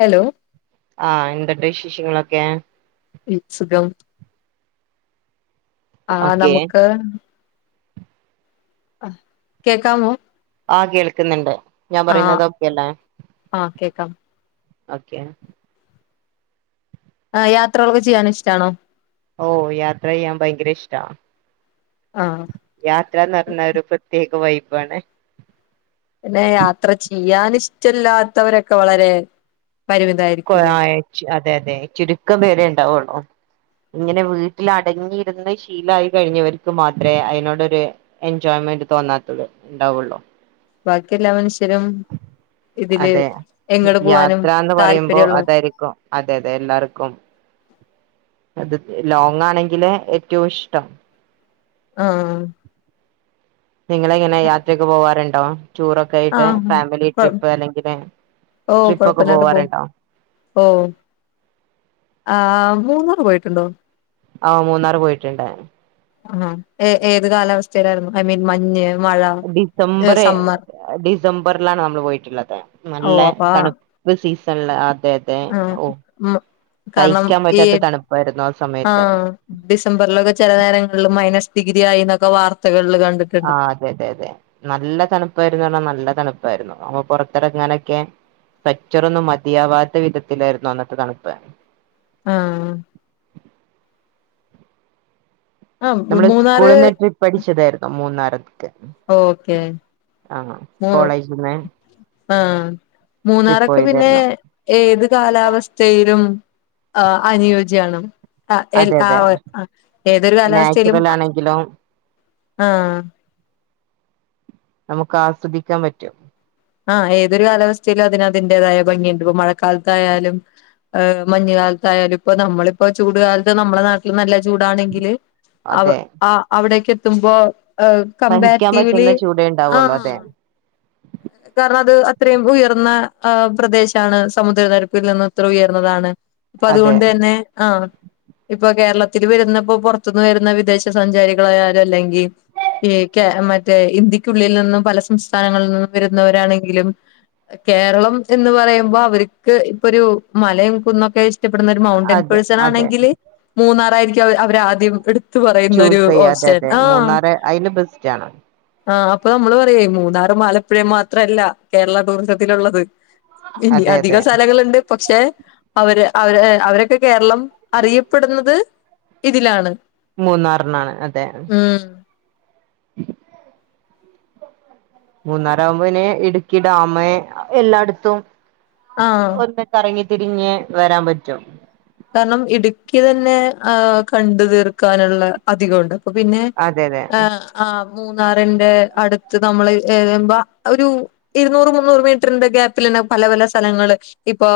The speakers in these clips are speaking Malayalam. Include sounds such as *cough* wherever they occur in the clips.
ഹലോ ആഹ് എന്തട്ട് വിശേഷ്യങ്ങളൊക്കെ? ഇസുഖം ആ ഓക്കെ നമുക്ക് ആ കേക്കമോ? ആ! കേൾക്കുന്നുണ്ട് ഞാൻ പറയുന്നതൊക്കെല്ലേ? ആ കേക്കാം ഓക്കെയാണ്. ആ യാത്രകളൊക്കെ ചെയ്യാൻ ഇഷ്ടാണോ? ഓ യാത്ര ചെയ്യാൻ ഭയങ്കര ഇഷ്ടാ. ആ യാത്രന്ന് പറഞ്ഞ ഒരു പ്രത്യേക വൈബാണ് പിന്നെ യാത്ര ചെയ്യാൻ ഇഷ്ടല്ലാത്തവരൊക്കെ വളരെ- കൊ പരിമിതായിരിക്കുംല്ലേ അതെ അതെ ചുരുക്കം പേരെ ഉണ്ടാവുള്ളോ. ഉ ഇങ്ങനെ വീട്ടിൽ അടങ്ങിയിരുന്ന് ശീലായി കഴിഞ്ഞവർക്ക് മാത്രമേ അതിനോടൊരു എൻജോയ്മെന്റ് തോന്നാത്തത് ഉണ്ടാവുള്ളോ. ബാക്കി എല്ലാ മനുഷ്യരും ഇതില്- അതെ എങ്ങട് പോവാനും യാത്രന്ന് പറയുമ്പോ താല്പര്യള്ള അതായിരിക്കും അതെ അതെ എല്ലാർക്കും അത് ലോങ്ങാണെങ്കില് ഏറ്റവും ഇഷ്ടം. ആ! നിങ്ങളെങ്ങനെ യാത്രയ്ക്കെ പോവാറുണ്ടോ? റ്റൂറൊക്കെ ആ ആയിട്ട് ഫാമിലി കൊ ട്രിപ്പ് അല്ലെങ്കില് ഓ ട്രിപ്പ് ഒക്കെ കൊഴപ്പില്ലാണ്ട് പോവും പോവാറുണ്ടോ? ഓ ആആ മൂന്നാറ് പോയിട്ടുണ്ടോ? ആഹ് മൂന്നാർ പോയിട്ട്ണ്ട ആഹ് ഏ ഏത് കാലാവസ്ഥയിലാരുന്നു ഐ മീൻ മഞ്ഞ് മഴ ഡിസംബറെ സമ്മർ ഡിസംബറിലാണ് നമ്മൾ പോയിട്ട്ള്ളത് ഓ നല്ല അപ്പൊ ആ തണുപ്പ് സീസണില് ത്തെ ത്തെ ഓ ഉം, കാരണം സഹിക്കാൻ ഈ പറ്റാത്ത തണുപ്പായിരുന്നു ആ സമയത്ത് ഡിസംബറിലൊക്കെ ചെല നേരങ്ങളില് മൈനസ് ഡി രിയായി എന്നൊക്കെ വാർത്തകൾ ആ അതെ അതെ അതെ നല്ല തണുപ്പായിര്ന്ന് പറഞ്ഞാ നല്ല തണുപ്പ് പ്പാരുന്നു പ്പം പൊറത്തിറങ്ങനൊക്കെ സെക്റ്ററൊന്നും മതിയാവാത്ത വിധത്തിലായിരുന്നു അന്നത്തെ തണുപ്പ് ആഹ് ആഹ് നമ്മള് മൂന്നാറ് സ്കൂളിന്ന് ട്രിപ്പഠിച്ചതാരുന്നു മൂന്നാറ്ക്ക് ഓക്കെ മൊ കോളേജിന്ന് ആഹ് ട്രിപ്പ് മൂന്നാറൊക്കെ പിന്നെ പോയതായിരുന്നു ഏത് കാലാവസ്ഥയിലും ആ അനുയോജ്യണ് ആ എ അതെ ആ അതെ ആ ഏതൊരു കാലാവസ്ഥയിലും നാച്ചുറൽ ആ ആണെങ്കിലും ആഹ് നമുക്ക് ആസ്വദിക്കാൻ പറ്റും ആ ഏതൊരു കാലാവസ്ഥയിലും അതിനതിന്റേതായ ഭംഗിയ്ണ്ട് മഴക്കാലത്തായാലും മഞ് കാലത്തായാലും ഇപ്പ നമ്മളിപ്പോ ചൂടുകാലത്ത് നമ്മുടെ നാട്ടില് നല്ല ചൂടാണെങ്കില് അവ അതെ അവിടേക്ക് എത്തുമ്പോ ആ സഹിക്കാൻ കമ്പാരിറ്റീവ് ലി പറ്റുന്ന ചൂടേ ഉണ്ടാവുള്ളൂ ആഹ് അതെ കാരണം അത് അത്രയും ഉയർന്ന പ്രദേശം ആണ് സമുദ്രനിരപ്പിനിന്ന് ഇത്ര ഉയർന്നതാണ് അപ്പ അതെ അതുകൊണ്ട് തന്നെ ആഹ് ഇപ്പൊ കേരളത്തില് വരുന്നപ്പോ പുറത്തുന്ന് വരുന്ന വിദേശ സഞ്ചാരികളായാലും അല്ലെങ്കി ഈ കേ മറ്റേ ഇന്ത്യക്കുള്ളിനിന്നും പല സംസ്ഥാനങ്ങളിനിന്നും വരുന്നവരാണെങ്കിലും കേരളം എന്ന് പറയുമ്പോ അവർക്ക് ഇപ്പൊ ഒരു മലയും കുന്നൊക്കെ ഇഷ്ടപ്പെടുന്ന ഒരു മൗണ്ടൈൻ അതെ പേഴ്സൺ അതെ ആണെങ്കില് മൂന്നാറാരിക്കും അവ അവരാദ്യം എടു ത്ത് പറയുന്നൊരു ചൂസ് ചെയ്യ അതെ ഓഷൻ അതെ ആഹ് മൂന്നാറ് അതിന് ബെസ്റ്റ് ആണ് ആഹ് അപ്പൊ നമ്മള് പറയെ ഈ മൂന്നാറ് ആലപ്പുഴ മാത്രല്ല കേരള ടൂറിസത്തിലുള്ളത് ഇനി അതെ അധിക അതെ സ്ഥലങ്ങളുണ്ട് പക്ഷേ അവര് അവര് അവരൊക്കെ കേരളം അറിയപ്പെടുന്നത് ഇതിലാണ് മൂന്നാറ് ന്നാണ് അതെ ഉം മൂന്നാറ് ആകുമ്പോ പിന്നെ ഇടുക്കി ഡാമ് എല്ലാടത്തും ആഹ് ഒന്ന് കറങ്ങി തിരിഞ് വരാൻ പറ്റും കാരണം ഇടുക്കി തന്നെ ആ കണ്ടു തീർക്കാനുള്ള അധികംഒണ്ട് പിന്നെ അതെ അതെ ആഹ് മൂന്നാറിന്റെ അടുത്ത് നമ്മള് ഏൽമ്പം ഒരു ഇരുന്നൂറ് മുന്നൂറ് മീറ്ററിന്റെ ഗ്യാപ്പിൽ തന്നെ പല പല സ്ഥലങ്ങള് ഇപ്പൊ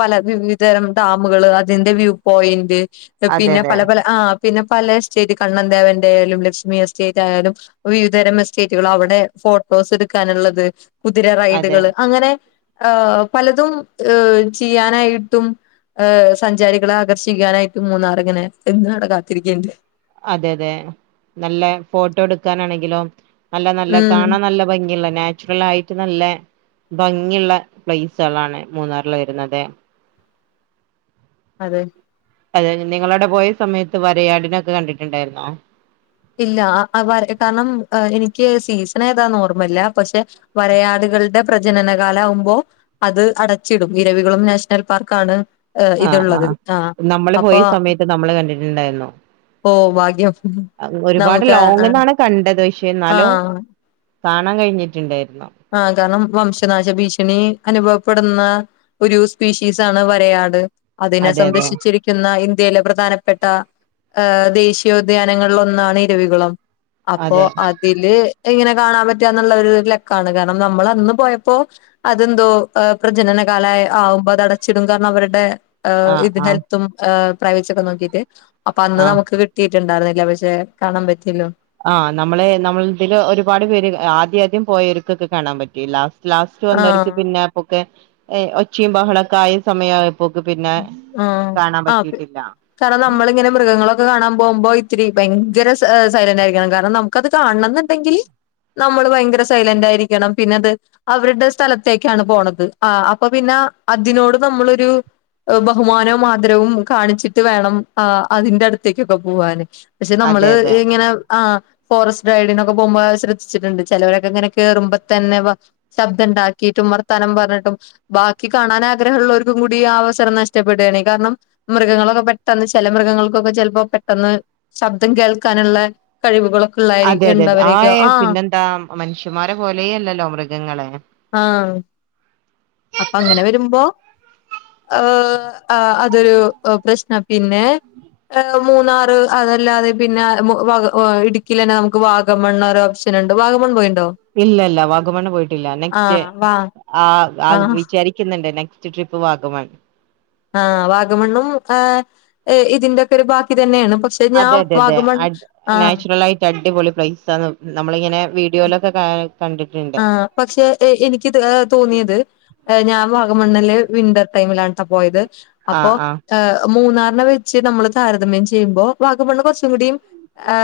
പല വിവിധതരം ഡാമുകള് അതിന്റെ വ്യൂ പോയന്റ് അതെ പിന്നെ അതെ പല പല ആ പിന്നെ പല എസ്റ്റേറ്റ് കണ്ണദേവന്റെ ആയാലും ലക്ഷ്മി എസ്റ്റേറ്റ് ആയാലും വിവിധതരം എസ്റ്റേറ്റുകൾ അവിടെ ഫോ ട്ടോസ് എടുക്കാനുള്ളത് കുതിര അതെ റൈഡുകള് അങ്ങനെ ആഹ് പലതും ഏ ചെയ്യാനായിട്ടും ഏ സഞ്ചാരികളെ ആകർഷിക്കാനായിട്ട് മൂന്നാറിങ്ങനെ എന്നും അവിടെ കാത്തിരിക്ക്ണ്ട് അതെ അതെ നല്ല ഫോട്ടോ എടുക്കാനാണെങ്കിലും നല്ല നല്ല ഉം കാണാൻ നല്ല ഭംഗിയൊള്ള നാച്ചുറൽ ആയിട്ട് നല്ല ഭംഗിയുള്ള പ്ലേസ്കളാണ് മൂന്നാറില് വരുന്നത് അതെ അതെ നിങ്ങളവിടെ പോയ സമയത്ത് വരയാടിനൊയൊക്കെ കണ്ടിട്ട്ണ്ടായിരുന്നോ ഇല്ല ആ ആ വര കാരണം എനിക്ക് സീസൺ ഏതാ ഓർമല്ല പഷേ വരയാട് കൾടെ പ്രജനനകാലാവുമ്പോ അത് അടച്ചിടും ഇരവികുളം നാഷണൽ പാർക്കാണ് ഏ ആഹ് ഇത്ള്ളത് ആഹ് ആ നമ്മള് പോയ അപ്പൊ സമയത്ത് നമ്മള് ഓ വാഗ്യം അഹ്‌ ഒരുപാട് ലോങ്ങ്ന്നാണ് കണ്ടത് പക്ഷേ ന്നാലും ആഹ് കാണാൻ കഴിഞ്ഞിട്ട് ണ്ടായി ആ കാരണം വംശനാശ ഭീഷണി അനുഭവപ്പെടുന്ന ഒരു സ്പീഷീസാണ് വരയാട് അതിനെ അതെ അതെ സംരക്ഷിച്ചിരിക്കുന്ന ഇൻ ന്ത്യയിലെ പ്രധാനപ്പെട്ട ഏ ദേശീയോദ്യാനങ്ങളിൽ ഒന്നാണ് ഇരവികുളം അപ്പൊ അതെ അതില് എങ്ങനെ കാണാൻ പറ്റ്ന്ന്ള്ള ഒരു ല ക്കാണ് കാരണം നമ്മള് അന്ന് പോയപ്പോ അതെന്തോ എ പ്രജനനകാല ആയെ ആവുമ്പോ അത്ടച്ചിടും കാര അവര്ടെ ഏ ആഹ് ഇത് ആഹ് ഹെൽത്തുംഏ പ്രൈവസി ഒക്കെ നോക്കിട്ട് അപ്പൊ അന്ന് ആഹ് നമുക്ക് കിട്ടിയിട്ട്ണ്ടായിര് ന്ന് ല്ല പക്ഷെ കാണാ പറ്റില്ലോ ആ നമ്മളെ നമ്മള് ഇതില് ഒരുപാട് പേര് ആദ്യം ആദ്യം പോയര്ക്കൊക്കെ കാണാൻ പറ്റില്ല ലാസ്റ്റ് വന്നവർക്ക് ആഹ് പിന്നെ അപ്പൊക്കെഏ ഒച്ചയും ബഹളൊക്കെ ആയ സമയാ ആ ആ പി കാരണം നമ്മളിങ്ങനെ മൃഗങ്ങളൊക്കെ കാണാൻ പോവുമ്പോ ഇത്തിരി ഭയങ്കര സ സൈലന്റ് ആയിരിക്കണം കാരണം നമുക്കത് കാണണന്ന്ണ്ടെങ്കില് നമ്മള് ഭയങ്കര സൈലന്റ് ആയിരിക്കണം പിന്നെ അത് അവര് ടെ സ്ഥലത്തേക്കാണ് പോണത് ആ അപ്പൊ പിന്നെ അ അതിനോട് നമ്മളൊരു ബഹുമാനവും ആദരവും കാണിച്ചിട്ട് വേണം ആ അതിന്റെ അടുത്തേക്കൊക്കെ പോവാന് പക്ഷെ അതെ നമ്മള് അതെ ഇങ്ങനെ ആ ഫോറസ്റ്റ് റൈഡിനൊക്കെ പോവുമ്പ ശ്രദ്ധിച്ചിട്ട്ണ്ട് ചെലൊരൊക്കെ ഇങ്ങനെ കേറുമ്പ തന്നെവ ശബ്ദം ഇ ണ്ടാക്കിയിട്ട് ഇമ്മർത്താനം പറഞ്ഞിട്ടും ബാക്കി കാണാൻ ആഗ്രഹ ഉള്ളോര്ക്കും കൂടി ആ അവസ സരം നഷ്ടപ്പെടുകയാണ് കാരണം മൃഗങ്ങളൊക്കെ പെട്ടെന്ന് ചെല മൃഗങ്ങൾക്കൊക്കെ ചെല്പ്പോ പെട്ടെന്ന് ശബ്ദം കി കേൾക്കാന് ള്ള കഴിവുകളും അതെ അതെ അതെ ആ ഏ പിന്നെന്താ മനുഷ്യമാരെ പോലേ അല്ലല്ലോ മൃഗങ്ങള് ആ അപ്പ അങ്ങനെ വരുമ്പോ ഏ ആ അതൊരു പ്രശ്നം പിന്നെ എ ഇപ്പം മൂന്നാറ് അതല്ലാതെ പിന്നെ മു വ ഇടുക്കിലെന്നെ നമുക്ക് വാഗമണ്ണ് ഒര് ഓപ്ഷൻ ഇണ്ട് വാഗമൺ പോയിണ് ഇല്ല ഇല്ല വാഗമണ്ണ് പോയിട്ടില്ല നെക്സ്റ്റ് ആഹ് വാ ആ വ് ആഹ് വിചാരിക്ക്‌ ണ്ട് നെക്സ്റ്റ് ട്രിപ്പ് വാഗമൺ ആ വാഗമണ്ണും ഏ ഇതിന്റെക്കെ ഒരു ബാക്കി തന്നെയാണ് പക്ഷെ അതെ ഞാൻ അതെ അതെ വാഗമൺ അത് ആഹ് നാച്ചുറലാ യിട്ട് അടിപൊളി പ്ലൈസാന്ന് നമ്മളിങ്ങനെ വീഡിയോലൊ ക്ക കാ ആ പക്ഷെ എ എനിക്ക് ഏ തോന്നിയത് ഏ ഞാൻ വാഗമണ്ണ്ല് വിന്റർ ടൈമിലാണ് ട്ട പോയത് അപ്പോ ആഹ് ആഹ് ആ മൂന്നാറിന വെച്ച് നമ്മള് താരതമ്യം ചെയ്യുമ്പോ വാഗമണ്ണ് കൊറച്ചും കൂടി ഏ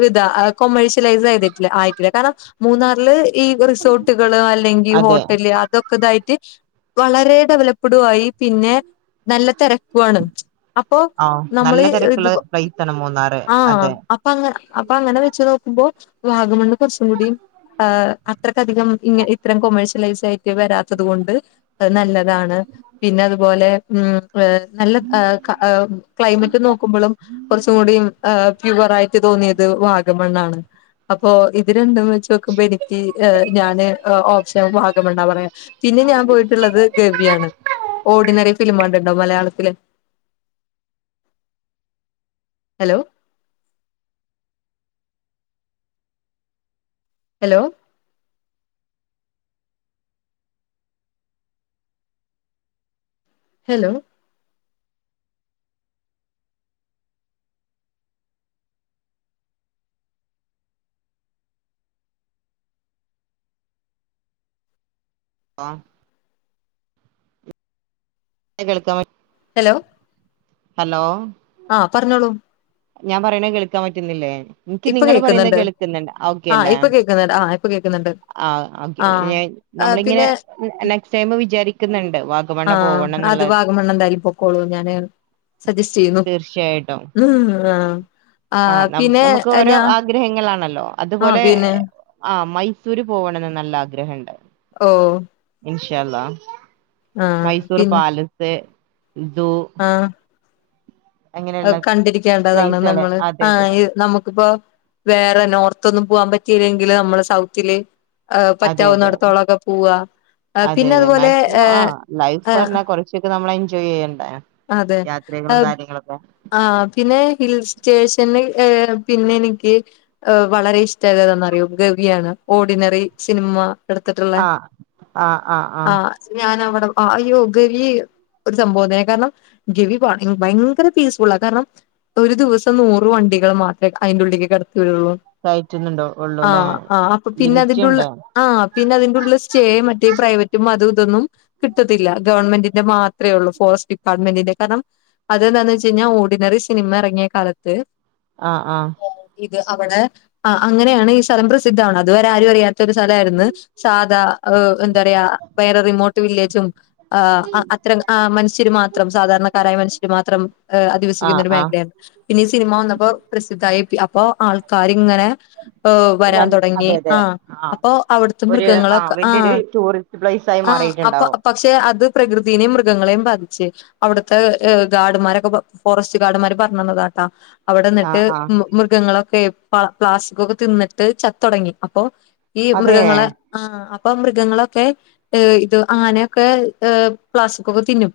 ര് ഇതാ കൊമേഴഷ്യലൈസ്യ്തിട്ടില്ല ആയിട്ടില്ല കാരണം മൂന്നാറില് ഈ റിസോർട്ടുകള് അല്ലെങ്കി അതെ ഹോട്ടല് അതൊക്കെതായിട്ട് വളരെ ഡെവലപ്പ്ടു ആയി പിന്നെ നല്ല തെര ക്കു ആണ് അപ്പൊ ആഹ് നമ്മള് നല്ല ഇത് തിരക്കുള്ള പ്ലേസ് ആണ് മൂന്നാറ് ആ അതെ അപ്പ ങ്ങന അപ്പൊ അങ്ങനെ വെച്ചു നോക്കുമ്പോ വാഗമണ്ണ് കൊറച്ചും കൂടിം ആ അത്രക്കധികം ഇങ്ങ ഇത്രേം കൊമേഴഷ്യലൈസ് ആയിട്ട് വരാത്തത് കൊണ്ട് നല്ലതാണ് പിന്നെ അതുപോലെ മ് വ് നല്ല ക്ലൈമറ്റ് നോക്കുമ്പളും കൊ റച്ചും കൂടി ക്യുവറായിട്ട് തോന്നിയത് വാഗമണ്ണാണ് അപ്പൊ ഇത് രണ്ടും വെച്ച് ക്കുമ്പോ എനി വാഗമണ്ണാ പറയാ പിന്നെ ഞാൻ പോയിട്ടുള്ളത് ഗവിയാണ് പിന്നെ അലോ ഹലോ ഹലോ ആ കേൾക്കാൻ ഹലോ ഹലോ ആ പറഞ്ഞോളൂ ഞാൻ പറയണ കേൾക്കാൻ പറ്റുന്നില്ലേ എനിക്ക് ഇപ്പൊ നിങ്ങള് പറയുന്ന കേക്കുന്നുണ്ട് കേൾക്കുന്നുണ്ട് ഓക്കെ അല്ലേ പ്പ കേൾക്കുന്നുണ്ട് ആ ഓക്കെ നമ്മളിങ്ങനെ നെക്സ്റ്റ് ടൈം വിചാരിക്കുന്നുണ്ട് വാഗമണ്ണ് പോവണം വാഗമൺ എന്താലും പൊക്കൊളു ഞാൻ സജസ്റ്റ് ചെയ്യുന്നു തീർച്ചയായിട്ടും ആ ആ ആഹ് ന പിന്നെ നമുക്ക് ഓരോ ഞാ ആഗ്രഹങ്ങളാണല്ലോ ആഹ് അതുപോലെ പിന്നെ ആ മൈസൂര് പോകണംന്ന് നല്ല ആഗ്രഹംണ്ട് ഓ ഇൻഷാല്ല ആഹ് മൈസൂർ പിന്നെ പാലസ് ആഹ് അങ്ങനെയുള്ള കണ്ടിരിക്കേണ്ടതാണ് പ്ലേസുകള് നമ്മള് അതെ ആ അതെ നമുക്കിപ്പോ വേറെ നോർത്ത്ന്നും പോവാൻ പറ്റിയില്ലെങ്കില് നമ്മള് സൗത്തില് ആ അതെ അതെ അതെ പറ്റാവുന്നിടത്തോളൊക്കെ പോവാ ആ, അതെ പിന്നെ അതെ അതുപോലെ മാക്സിമം ആ ഏഹ് ലൈഫ് ഏഹ് പറഞ്ഞാ കുറച്ചൊക്കെ നമ്മള അതെ കാര്യങ്ങളൊക്കെ ആ പിന്നെ ഹിൽ സ്റ്റേഷൻ ഏ പിന്നെ എനിക്ക് വളരെ ഇഷ്ടമായത്താന്ന അറിയോ ഗവിയാണ് ഓർഡിനറി സിനിമ എട്ത്തിട്ടള്ളെ ആ ആ ഞ *inaudible* ആ യോഗൽ ഒരു സംഭവംന്ന കാരണം ഗവിബ ഭയങ്കര പീസ്ഫുളാ കാരണം ഒരു ദിവസം നൂറ് വണ്ടികൾ മാത്രെ അയിന്റെ ഉള്ളിലക്ക് കടത്തി വിള്ളൂ കയറ്റുന്നുണ്ടോ ആ ഉള്ളൂല്ലേ ആ് അപ്പൊ പിന്നെ ലിമിറ്റ് അതിന്റെ ഉണ്ട് ആ പിന്നെ അതിറുള്ള സ്റ്റേ മറ്റേ പ്രൈവറ്റ് റ്റും അ ഇതൊന്നും കിട്ടത്തില്ല ഗവൺമെന്റിന്റെ മാത്രേ ഉള്ളൂ ഫോറസ്റ്റ് ഡിപ്പാർട്ട്മെന്റിന്റെ കാരണം അതെന്താണന്ന് വെച്ച് കഴിഞ്ഞാൽ ഓർഡിനറി സിനിമ ഇറങ്ങിയ കാലത്ത് ആഹ ആഹ അവിടെ അങ്ങനെയാണ് ഈ സ്ഥലം പ്രസിദ്ധ അത്വരെ ആരും അറിയാത്ത ഒരു സ്ഥലമായിരുന്നു സാധാ എന്താ പറയാ വേറെ റിമോട്ട് വില്ലേജും അ മനുഷ്യർ മാത്ര സാധാരണക്കാരായ മനുഷ്യർ മാത്രം ആ അധിവസിക്കുന്ന ഒരു ആ മേഖലയാണ് പിന്ന ഈ സിനിമ വന്നപ്പോ പ്രസിദ്ധായി അപ്പോ ആൾക്കാർ ഇങ്ങനെ ഏ വരാൻ വൻ തുടങ്ങി അതെ അതെ ആഹ ആ അപ്പൊ അവിടുത്തെ ഒരു ആ മൃഗങ്ങളൊക്കെ ആഹ വലിയൊരു ടൂറിസ്റ്റ് പ്ലേസ് ആയി ആ അപ്പൊ മാറിയിട്ടുണ്ടാവും പക്ഷെ അത് പ്രകൃതിനേും മൃഗങ്ങളെയും ബാധിച്ച് അവിടുത്തെ ഏ ഗാർഡ്മാരൊക്കെ ഫോറസ്റ്റ് ഗാർഡ്മാര് പറഞ്ഞുതാട്ടാ അവിടെ ആ നിന്നിട്ട് ആ മൃഗങ്ങളൊക്കെ പ പ്ലാസ്റ്റിക്കോക്കെ തിന്നിട്ട് ചത്തടങ്ങി അപ്പൊ ഈ അതെ മൃഗങ്ങള് ആ ഇപ്പൊ മൃഗങ്ങളൊക്കെ ഇത് അങ്ങനെയൊക്കെ പ്ലാസ്റ്റിക്കൊക്കെ തിന്നും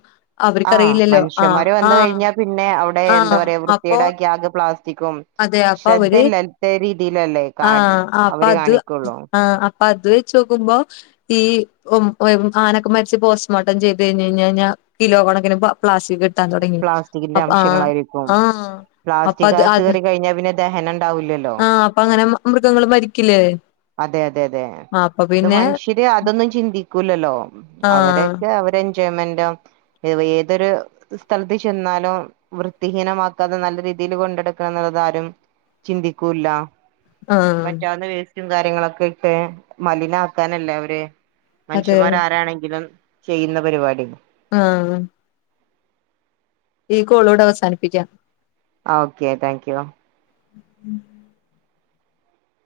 ആഹ് അവർക്കറിയില്ലല്ലോ ആ മനുഷ്യന്മാര് വന്ന ആ കഴിഞ്ഞാൽ പിന്നെ അവിടെ ആ എന്താ പറയാ അപ്പൊ വൃത്തിയുടെ യാഗ് പ്ലാസ്റ്റിക്കും അതെ അപ്പൊ അവര് ശ്രദ്ധ ലലത്ത രീതിയിലല്ലേ ആ കാ ആ, അപ്പൊ അവര് അത് കാണിക്കുള്ളൂ ആഹ് അപ്പൊ അത് വെച്ച് നോക്കുമ്പോ ഈ ആനൊക്കെ മരിച്ച് പോസ്റ്റ്മോർട്ടം ചെയ്ത് കഴിഞ് കഴിഞ്ഞഞ് കഴിഞ്ഞാൽ കിലോ കൊണക്കിന് പ്ലാസ്റ്റിക് കിട്ടാൻ തുടങ്ങി പ്ലാസ്റ്റിക്കിന്റെ അപ്പ ആ അംശങ്ങളായിരിക്കും ആ അപ്പ പ്ലാസ്റ്റിക് അത് അകത്ത് അത് കേറി കഴിഞ്ഞാ പിന്നെ ദഹനം ഉണ്ടാവൂല്ലല്ലോ ആഹ അപ്പൊ അങ്ങനെ മൃഗങ്ങൾ മരിക്കില്ലേ അതെ അതെ അതെ ആ അപ്പൊ ഇത് പിന്നെ മനുഷ്യര് അതൊന്നും ചിന്തിക്കൂല്ലല്ലോ ആഹ് അവരൊക്കെ അവരെ ഏതൊരു സ്ഥലത്ത് ചെന്നാലോ വൃത്തിഹീനമാക്കാതെ നല്ല രീതിയിൽ കൊണ്ടടുക്കണം എന്നുള്ളതാരും ചിണ്ടിക്കൂല്ല ആഹ് പറ്റാവുന്ന വേസ്റ്റും കാര്യങ്ങളൊക്കെ ഇട്ടെ മലിനം ആക്കാനല്ലേ അവര് അതെ മനുഷ്യമാർ ആരാണെങ്കിലും ചെയ്യുന്ന പരിപാടി ആഹ ഈ കോളോട് അവസാനിപ്പിക്കാം ആ ഓക്കെ താങ്ക് യു ഉം